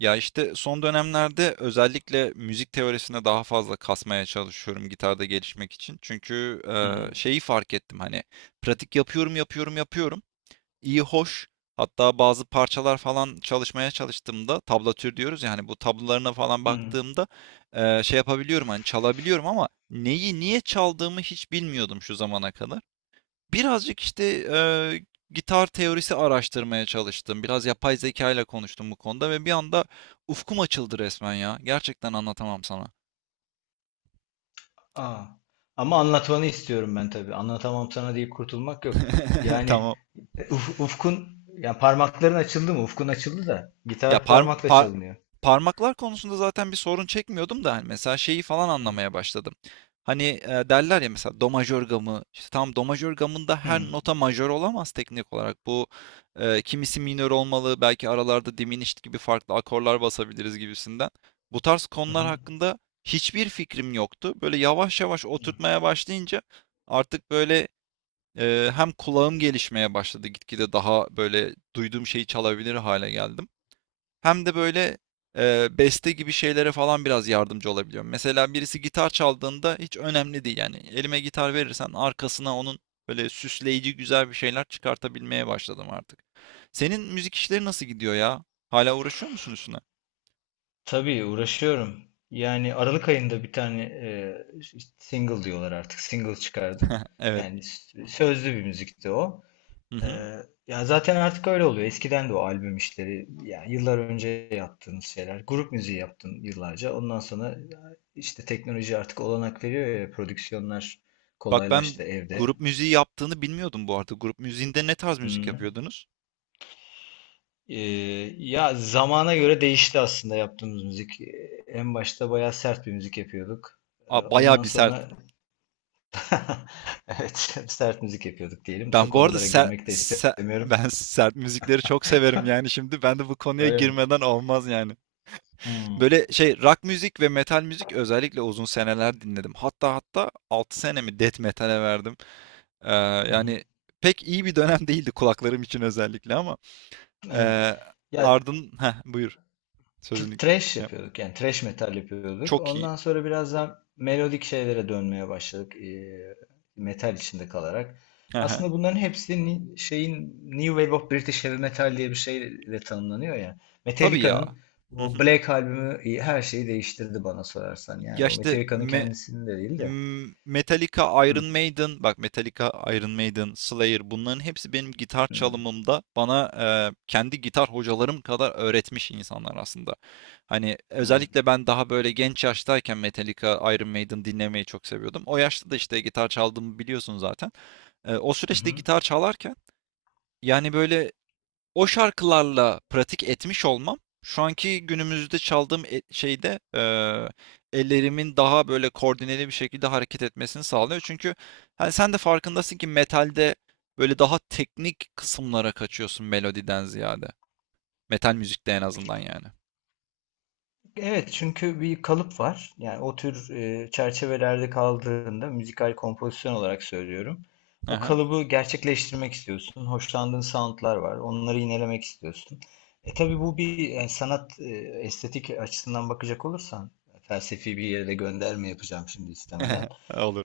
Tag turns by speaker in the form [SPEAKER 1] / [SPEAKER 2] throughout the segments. [SPEAKER 1] Ya işte son dönemlerde özellikle müzik teorisine daha fazla kasmaya çalışıyorum gitarda gelişmek için. Çünkü
[SPEAKER 2] Hı hı.
[SPEAKER 1] şeyi fark ettim hani pratik yapıyorum yapıyorum yapıyorum. İyi hoş. Hatta bazı parçalar falan çalışmaya çalıştığımda tablatür diyoruz ya hani bu tablolarına falan
[SPEAKER 2] Hı. Hı.
[SPEAKER 1] baktığımda şey yapabiliyorum hani çalabiliyorum ama neyi niye çaldığımı hiç bilmiyordum şu zamana kadar. Birazcık işte gitar teorisi araştırmaya çalıştım. Biraz yapay zeka ile konuştum bu konuda ve bir anda ufkum açıldı resmen ya. Gerçekten anlatamam sana.
[SPEAKER 2] Aa. Ama anlatmanı istiyorum ben tabii. Anlatamam sana diye kurtulmak yok. Yani
[SPEAKER 1] Tamam.
[SPEAKER 2] ufkun yani parmakların açıldı mı? Ufkun açıldı da
[SPEAKER 1] Ya
[SPEAKER 2] gitar parmakla çalınıyor.
[SPEAKER 1] parmaklar konusunda zaten bir sorun çekmiyordum da hani mesela şeyi falan
[SPEAKER 2] Hı.
[SPEAKER 1] anlamaya başladım. Hani, derler ya mesela do majör gamı, işte tamam do majör gamında her
[SPEAKER 2] Hı.
[SPEAKER 1] nota majör olamaz teknik olarak. Bu, kimisi minör olmalı, belki aralarda diminished gibi farklı akorlar basabiliriz gibisinden. Bu tarz
[SPEAKER 2] Hı
[SPEAKER 1] konular
[SPEAKER 2] hı.
[SPEAKER 1] hakkında hiçbir fikrim yoktu. Böyle yavaş yavaş
[SPEAKER 2] Hı.
[SPEAKER 1] oturtmaya başlayınca artık böyle, hem kulağım gelişmeye başladı. Gitgide daha böyle duyduğum şeyi çalabilir hale geldim. Hem de böyle, beste gibi şeylere falan biraz yardımcı olabiliyorum. Mesela birisi gitar çaldığında hiç önemli değil yani. Elime gitar verirsen arkasına onun böyle süsleyici güzel bir şeyler çıkartabilmeye başladım artık. Senin müzik işleri nasıl gidiyor ya? Hala uğraşıyor musun üstüne?
[SPEAKER 2] Tabii uğraşıyorum. Yani Aralık ayında bir tane single diyorlar artık. Single çıkardım.
[SPEAKER 1] Evet.
[SPEAKER 2] Yani sözlü bir müzikti o.
[SPEAKER 1] Hı
[SPEAKER 2] Ee,
[SPEAKER 1] hı.
[SPEAKER 2] Ya zaten artık öyle oluyor. Eskiden de o albüm işleri, yani yıllar önce yaptığınız şeyler. Grup müziği yaptın yıllarca. Ondan sonra işte teknoloji artık olanak veriyor ya, prodüksiyonlar
[SPEAKER 1] Bak
[SPEAKER 2] kolaylaştı
[SPEAKER 1] ben
[SPEAKER 2] evde.
[SPEAKER 1] grup müziği yaptığını bilmiyordum bu arada. Grup müziğinde ne tarz müzik
[SPEAKER 2] Hmm.
[SPEAKER 1] yapıyordunuz?
[SPEAKER 2] Ee, Ya zamana göre değişti aslında yaptığımız müzik. En başta bayağı sert bir müzik yapıyorduk. Ee,
[SPEAKER 1] A, bayağı
[SPEAKER 2] ondan
[SPEAKER 1] bir sert.
[SPEAKER 2] sonra evet sert müzik yapıyorduk diyelim.
[SPEAKER 1] Ben
[SPEAKER 2] Çok
[SPEAKER 1] bu arada
[SPEAKER 2] oralara
[SPEAKER 1] ser
[SPEAKER 2] girmek de
[SPEAKER 1] se
[SPEAKER 2] istemiyorum.
[SPEAKER 1] ben sert müzikleri çok severim yani şimdi. Ben de bu konuya
[SPEAKER 2] Öyle mi?
[SPEAKER 1] girmeden olmaz yani.
[SPEAKER 2] Hmm.
[SPEAKER 1] Böyle şey rock müzik ve metal müzik özellikle uzun seneler dinledim. Hatta 6 senemi death metal'e verdim. Ee,
[SPEAKER 2] Hı hı.
[SPEAKER 1] yani pek iyi bir dönem değildi kulaklarım için özellikle ama
[SPEAKER 2] Evet.
[SPEAKER 1] ee,
[SPEAKER 2] Ya
[SPEAKER 1] buyur sözünü
[SPEAKER 2] Thrash
[SPEAKER 1] şey yap.
[SPEAKER 2] yapıyorduk yani Trash metal yapıyorduk.
[SPEAKER 1] Çok iyi.
[SPEAKER 2] Ondan sonra biraz daha melodik şeylere dönmeye başladık metal içinde kalarak.
[SPEAKER 1] Hı hı.
[SPEAKER 2] Aslında bunların hepsi şeyin New Wave of British Heavy Metal diye bir şeyle tanımlanıyor ya.
[SPEAKER 1] Tabii ya.
[SPEAKER 2] Metallica'nın
[SPEAKER 1] Hı
[SPEAKER 2] o
[SPEAKER 1] hı.
[SPEAKER 2] Black albümü her şeyi değiştirdi bana sorarsan.
[SPEAKER 1] Ya
[SPEAKER 2] Yani o
[SPEAKER 1] işte
[SPEAKER 2] Metallica'nın kendisini de değil de.
[SPEAKER 1] Metallica,
[SPEAKER 2] Hı,
[SPEAKER 1] Iron Maiden, bak Metallica, Iron Maiden, Slayer bunların hepsi benim gitar
[SPEAKER 2] hı,
[SPEAKER 1] çalımımda bana kendi gitar hocalarım kadar öğretmiş insanlar aslında. Hani
[SPEAKER 2] hı,
[SPEAKER 1] özellikle ben daha böyle genç yaştayken Metallica, Iron Maiden dinlemeyi çok seviyordum. O yaşta da işte gitar çaldığımı biliyorsun zaten. O
[SPEAKER 2] hı,
[SPEAKER 1] süreçte
[SPEAKER 2] hı.
[SPEAKER 1] gitar çalarken yani böyle o şarkılarla pratik etmiş olmam, şu anki günümüzde çaldığım şeyde ellerimin daha böyle koordineli bir şekilde hareket etmesini sağlıyor. Çünkü hani sen de farkındasın ki metalde böyle daha teknik kısımlara kaçıyorsun melodiden ziyade. Metal müzikte en azından yani.
[SPEAKER 2] Evet, çünkü bir kalıp var. Yani o tür çerçevelerde kaldığında müzikal kompozisyon olarak söylüyorum. O
[SPEAKER 1] Aha.
[SPEAKER 2] kalıbı gerçekleştirmek istiyorsun. Hoşlandığın soundlar var. Onları yinelemek istiyorsun. E tabii bu bir yani sanat estetik açısından bakacak olursan felsefi bir yere de gönderme yapacağım şimdi istemeden.
[SPEAKER 1] Olur.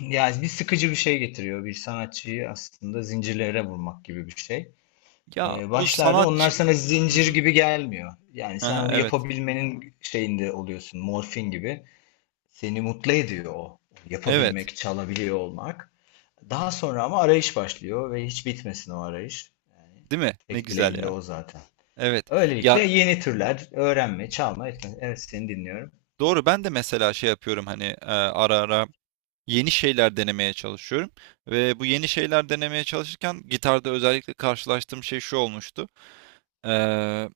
[SPEAKER 2] Yani bir sıkıcı bir şey getiriyor. Bir sanatçıyı aslında zincirlere vurmak gibi bir şey.
[SPEAKER 1] Ya
[SPEAKER 2] Ee,
[SPEAKER 1] bu
[SPEAKER 2] başlarda onlar
[SPEAKER 1] sanatçı...
[SPEAKER 2] sana
[SPEAKER 1] Hı
[SPEAKER 2] zincir
[SPEAKER 1] hı.
[SPEAKER 2] gibi gelmiyor. Yani sen
[SPEAKER 1] Aha,
[SPEAKER 2] onu
[SPEAKER 1] evet.
[SPEAKER 2] yapabilmenin şeyinde oluyorsun, morfin gibi. Seni mutlu ediyor o.
[SPEAKER 1] Evet.
[SPEAKER 2] Yapabilmek, çalabiliyor olmak. Daha sonra ama arayış başlıyor ve hiç bitmesin o arayış.
[SPEAKER 1] Değil mi? Ne
[SPEAKER 2] Tek
[SPEAKER 1] güzel
[SPEAKER 2] dileğim de
[SPEAKER 1] ya.
[SPEAKER 2] o zaten.
[SPEAKER 1] Evet.
[SPEAKER 2] Öylelikle
[SPEAKER 1] Ya
[SPEAKER 2] yeni türler öğrenme, çalma, etme. Evet, seni dinliyorum.
[SPEAKER 1] doğru ben de mesela şey yapıyorum hani ara ara yeni şeyler denemeye çalışıyorum. Ve bu yeni şeyler denemeye çalışırken gitarda özellikle karşılaştığım şey şu olmuştu. Ee,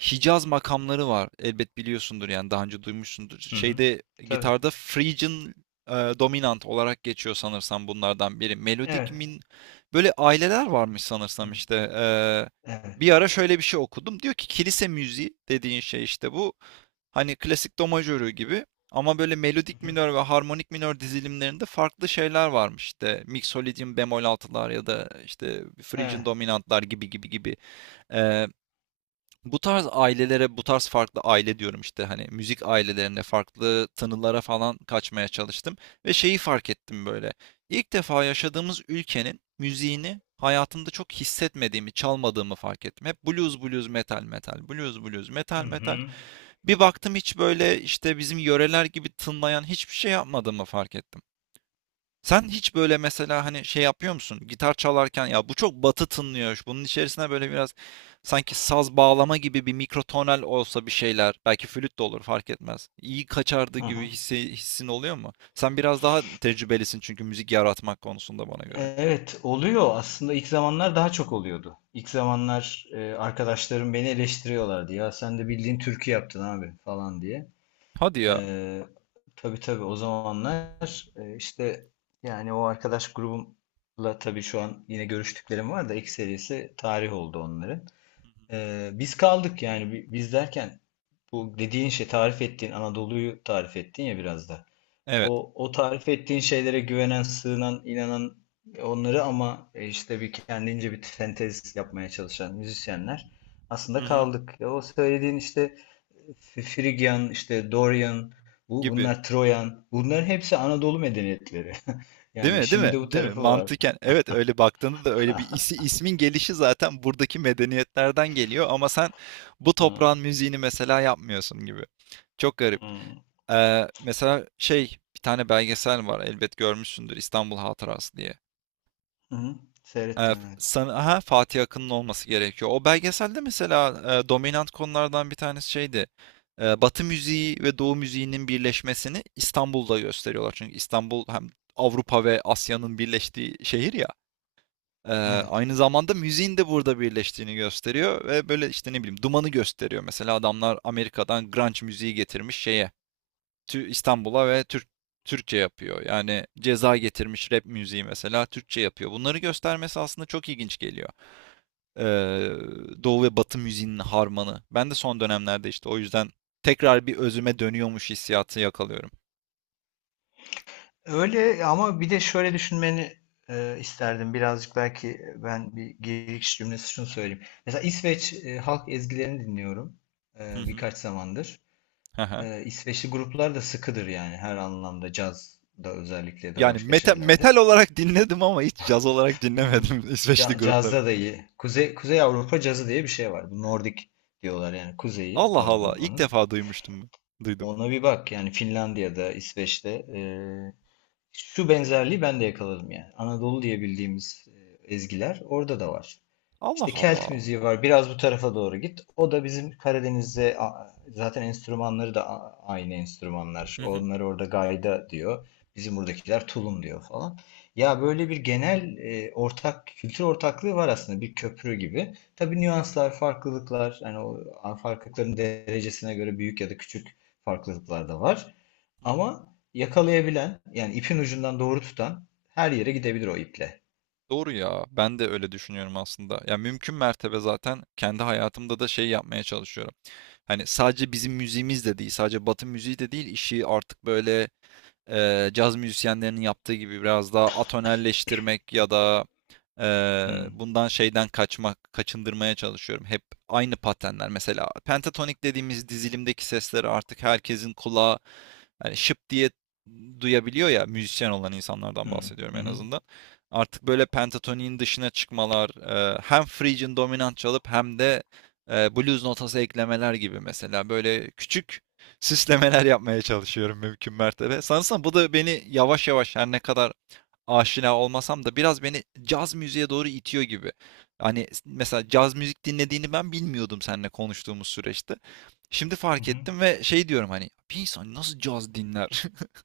[SPEAKER 1] Hicaz makamları var. Elbet biliyorsundur yani daha önce duymuşsundur.
[SPEAKER 2] Hı hı.
[SPEAKER 1] Şeyde
[SPEAKER 2] Tabii.
[SPEAKER 1] gitarda Phrygian dominant olarak geçiyor sanırsam bunlardan biri. Melodik
[SPEAKER 2] Evet.
[SPEAKER 1] böyle aileler varmış
[SPEAKER 2] Hı.
[SPEAKER 1] sanırsam işte.
[SPEAKER 2] Evet.
[SPEAKER 1] Bir ara şöyle bir şey okudum. Diyor ki kilise müziği dediğin şey işte bu. Hani klasik do majörü gibi ama böyle
[SPEAKER 2] Hı
[SPEAKER 1] melodik
[SPEAKER 2] hı.
[SPEAKER 1] minör ve harmonik minör dizilimlerinde farklı şeyler varmış. İşte Mixolydian bemol altılar ya da işte Phrygian
[SPEAKER 2] Evet.
[SPEAKER 1] dominantlar gibi gibi gibi. Ee, bu tarz ailelere, bu tarz farklı aile diyorum işte hani müzik ailelerine, farklı tınılara falan kaçmaya çalıştım ve şeyi fark ettim böyle. İlk defa yaşadığımız ülkenin müziğini hayatımda çok hissetmediğimi, çalmadığımı fark ettim. Hep blues, blues, metal, metal, blues, blues,
[SPEAKER 2] Hı
[SPEAKER 1] metal, metal.
[SPEAKER 2] hı.
[SPEAKER 1] Bir baktım hiç böyle işte bizim yöreler gibi tınlayan hiçbir şey yapmadığımı fark ettim. Sen hiç böyle mesela hani şey yapıyor musun? Gitar çalarken ya bu çok batı tınlıyor. Bunun içerisine böyle biraz sanki saz bağlama gibi bir mikrotonal olsa bir şeyler. Belki flüt de olur fark etmez. İyi kaçardı
[SPEAKER 2] Hı
[SPEAKER 1] gibi
[SPEAKER 2] hı.
[SPEAKER 1] hissin oluyor mu? Sen biraz daha tecrübelisin çünkü müzik yaratmak konusunda bana göre.
[SPEAKER 2] Evet, oluyor aslında, ilk zamanlar daha çok oluyordu. İlk zamanlar arkadaşlarım beni eleştiriyorlardı, ya sen de bildiğin türkü yaptın abi falan diye.
[SPEAKER 1] Hadi ya.
[SPEAKER 2] E, tabii tabii o zamanlar işte yani o arkadaş grubumla tabii, şu an yine görüştüklerim var da ilk serisi tarih oldu onların. E, biz kaldık yani, biz derken bu dediğin şey, tarif ettiğin Anadolu'yu tarif ettin ya biraz da.
[SPEAKER 1] Evet.
[SPEAKER 2] O tarif ettiğin şeylere güvenen, sığınan, inanan, onları ama işte bir kendince bir sentez yapmaya çalışan müzisyenler
[SPEAKER 1] Hı
[SPEAKER 2] aslında
[SPEAKER 1] hı.
[SPEAKER 2] kaldık. Ya o söylediğin işte Frigyan, işte Dorian,
[SPEAKER 1] Gibi.
[SPEAKER 2] bunlar Troyan, bunların hepsi Anadolu medeniyetleri. Yani
[SPEAKER 1] Değil mi? Değil
[SPEAKER 2] işin bir
[SPEAKER 1] mi?
[SPEAKER 2] de bu
[SPEAKER 1] Değil mi?
[SPEAKER 2] tarafı var.
[SPEAKER 1] Mantıken evet öyle baktığında da öyle bir ismin gelişi zaten buradaki medeniyetlerden geliyor ama sen bu
[SPEAKER 2] Hı.
[SPEAKER 1] toprağın müziğini mesela yapmıyorsun gibi. Çok garip.
[SPEAKER 2] Hı,
[SPEAKER 1] Mesela şey bir tane belgesel var elbet görmüşsündür İstanbul Hatırası diye.
[SPEAKER 2] hı. Seyrettim, evet.
[SPEAKER 1] Sana, aha, Fatih Akın'ın olması gerekiyor. O belgeselde mesela dominant konulardan bir tanesi şeydi. Batı müziği ve Doğu müziğinin birleşmesini İstanbul'da gösteriyorlar. Çünkü İstanbul hem Avrupa ve Asya'nın birleştiği şehir ya. Ee,
[SPEAKER 2] Evet.
[SPEAKER 1] aynı zamanda müziğin de burada birleştiğini gösteriyor ve böyle işte ne bileyim dumanı gösteriyor. Mesela adamlar Amerika'dan grunge müziği getirmiş şeye İstanbul'a ve Türkçe yapıyor. Yani Ceza getirmiş rap müziği mesela Türkçe yapıyor. Bunları göstermesi aslında çok ilginç geliyor. Ee, Doğu ve Batı müziğinin harmanı. Ben de son dönemlerde işte o yüzden tekrar bir özüme dönüyormuş hissiyatı yakalıyorum.
[SPEAKER 2] Öyle, ama bir de şöyle düşünmeni isterdim. Birazcık belki ben bir giriş cümlesi şunu söyleyeyim. Mesela İsveç halk ezgilerini dinliyorum
[SPEAKER 1] Hı hı.
[SPEAKER 2] birkaç zamandır.
[SPEAKER 1] Hı hı.
[SPEAKER 2] E, İsveçli gruplar da sıkıdır yani, her anlamda, cazda özellikle, de
[SPEAKER 1] Yani
[SPEAKER 2] başka
[SPEAKER 1] metal
[SPEAKER 2] şeylerde.
[SPEAKER 1] olarak dinledim ama hiç caz olarak
[SPEAKER 2] Hmm,
[SPEAKER 1] dinlemedim İsveçli grupları.
[SPEAKER 2] Cazda da iyi. Kuzey Avrupa cazı diye bir şey var. Bu Nordik diyorlar, yani Kuzeyi
[SPEAKER 1] Allah Allah. İlk
[SPEAKER 2] Avrupa'nın.
[SPEAKER 1] defa duymuştum. Duydum.
[SPEAKER 2] Ona bir bak, yani Finlandiya'da, İsveç'te şu benzerliği ben de yakaladım yani. Anadolu diye bildiğimiz ezgiler orada da var.
[SPEAKER 1] Allah
[SPEAKER 2] İşte Kelt
[SPEAKER 1] Allah.
[SPEAKER 2] müziği var. Biraz bu tarafa doğru git. O da bizim Karadeniz'de zaten, enstrümanları da aynı enstrümanlar.
[SPEAKER 1] Hı hı.
[SPEAKER 2] Onları orada gayda diyor. Bizim buradakiler tulum diyor falan. Ya böyle bir genel ortak kültür ortaklığı var aslında, bir köprü gibi. Tabii nüanslar, farklılıklar, hani o farklılıkların derecesine göre büyük ya da küçük farklılıklar da var.
[SPEAKER 1] Hı hı.
[SPEAKER 2] Ama yakalayabilen, yani ipin ucundan doğru tutan her yere gidebilir o iple.
[SPEAKER 1] Doğru ya. Ben de öyle düşünüyorum aslında. Ya mümkün mertebe zaten kendi hayatımda da şey yapmaya çalışıyorum. Hani sadece bizim müziğimiz de değil, sadece Batı müziği de değil, işi artık böyle caz müzisyenlerinin yaptığı gibi biraz daha atonelleştirmek ya da
[SPEAKER 2] Hı,
[SPEAKER 1] bundan şeyden kaçmak, kaçındırmaya çalışıyorum. Hep aynı patenler. Mesela pentatonik dediğimiz dizilimdeki sesleri artık herkesin kulağı hani şıp diye duyabiliyor ya müzisyen olan
[SPEAKER 2] hı,
[SPEAKER 1] insanlardan bahsediyorum
[SPEAKER 2] hı,
[SPEAKER 1] en
[SPEAKER 2] hı,
[SPEAKER 1] azından. Artık böyle pentatoniğin dışına çıkmalar, hem Phrygian dominant çalıp hem de blues notası eklemeler gibi mesela böyle küçük süslemeler yapmaya çalışıyorum mümkün mertebe. Sanırsam bu da beni yavaş yavaş her ne kadar aşina olmasam da biraz beni caz müziğe doğru itiyor gibi. Hani mesela caz müzik dinlediğini ben bilmiyordum seninle konuştuğumuz süreçte. Şimdi fark
[SPEAKER 2] hı.
[SPEAKER 1] ettim ve şey diyorum hani bir insan nasıl caz dinler?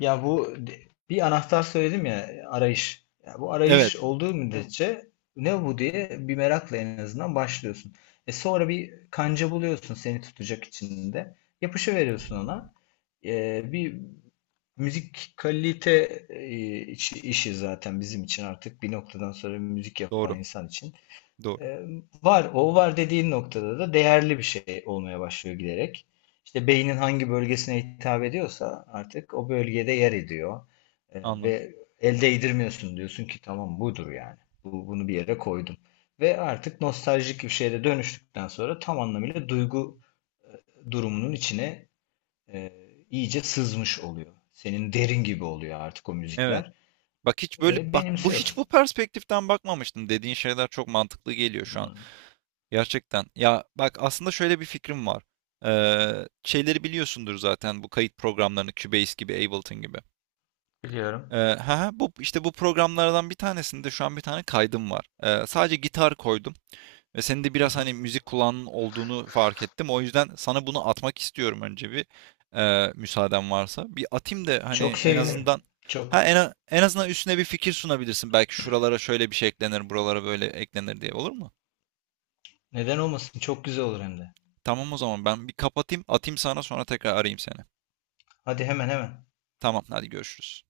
[SPEAKER 2] Ya bir anahtar söyledim ya, arayış. Ya bu
[SPEAKER 1] Evet,
[SPEAKER 2] arayış olduğu müddetçe ne bu diye bir merakla en azından başlıyorsun. E sonra bir kanca buluyorsun seni tutacak içinde. Yapışı veriyorsun ona. E, bir müzik kalite işi zaten bizim için, artık bir noktadan sonra müzik yapan
[SPEAKER 1] doğru,
[SPEAKER 2] insan için.
[SPEAKER 1] doğru.
[SPEAKER 2] Ee, var, o var dediğin noktada da değerli bir şey olmaya başlıyor giderek. İşte beynin hangi bölgesine hitap ediyorsa artık o bölgede yer ediyor. Ee,
[SPEAKER 1] Anladım.
[SPEAKER 2] ve el değdirmiyorsun, diyorsun ki tamam budur yani. Bunu bir yere koydum. Ve artık nostaljik bir şeye de dönüştükten sonra tam anlamıyla duygu durumunun içine e, iyice sızmış oluyor. Senin derin gibi oluyor artık o
[SPEAKER 1] Evet.
[SPEAKER 2] müzikler.
[SPEAKER 1] Bak hiç böyle
[SPEAKER 2] Ve
[SPEAKER 1] bak bu hiç
[SPEAKER 2] benimsiyorsun
[SPEAKER 1] bu perspektiften bakmamıştım. Dediğin şeyler çok mantıklı geliyor şu an. Gerçekten. Ya bak aslında şöyle bir fikrim var. Şeyleri biliyorsundur zaten bu kayıt programlarını Cubase gibi, Ableton gibi.
[SPEAKER 2] diyorum.
[SPEAKER 1] Ha, bu işte bu programlardan bir tanesinde şu an bir tane kaydım var. Sadece gitar koydum ve senin de
[SPEAKER 2] Hı
[SPEAKER 1] biraz
[SPEAKER 2] hı.
[SPEAKER 1] hani müzik kulağının olduğunu fark ettim. O yüzden sana bunu atmak istiyorum önce bir müsaaden varsa. Bir atayım da hani
[SPEAKER 2] Çok
[SPEAKER 1] en
[SPEAKER 2] sevinirim.
[SPEAKER 1] azından ha
[SPEAKER 2] Çok.
[SPEAKER 1] en, a- en azından üstüne bir fikir sunabilirsin. Belki şuralara şöyle bir şey eklenir, buralara böyle eklenir diye olur mu?
[SPEAKER 2] Neden olmasın? Çok güzel olur hem de.
[SPEAKER 1] Tamam o zaman ben bir kapatayım, atayım sana sonra tekrar arayayım seni.
[SPEAKER 2] Hadi hemen hemen.
[SPEAKER 1] Tamam hadi görüşürüz.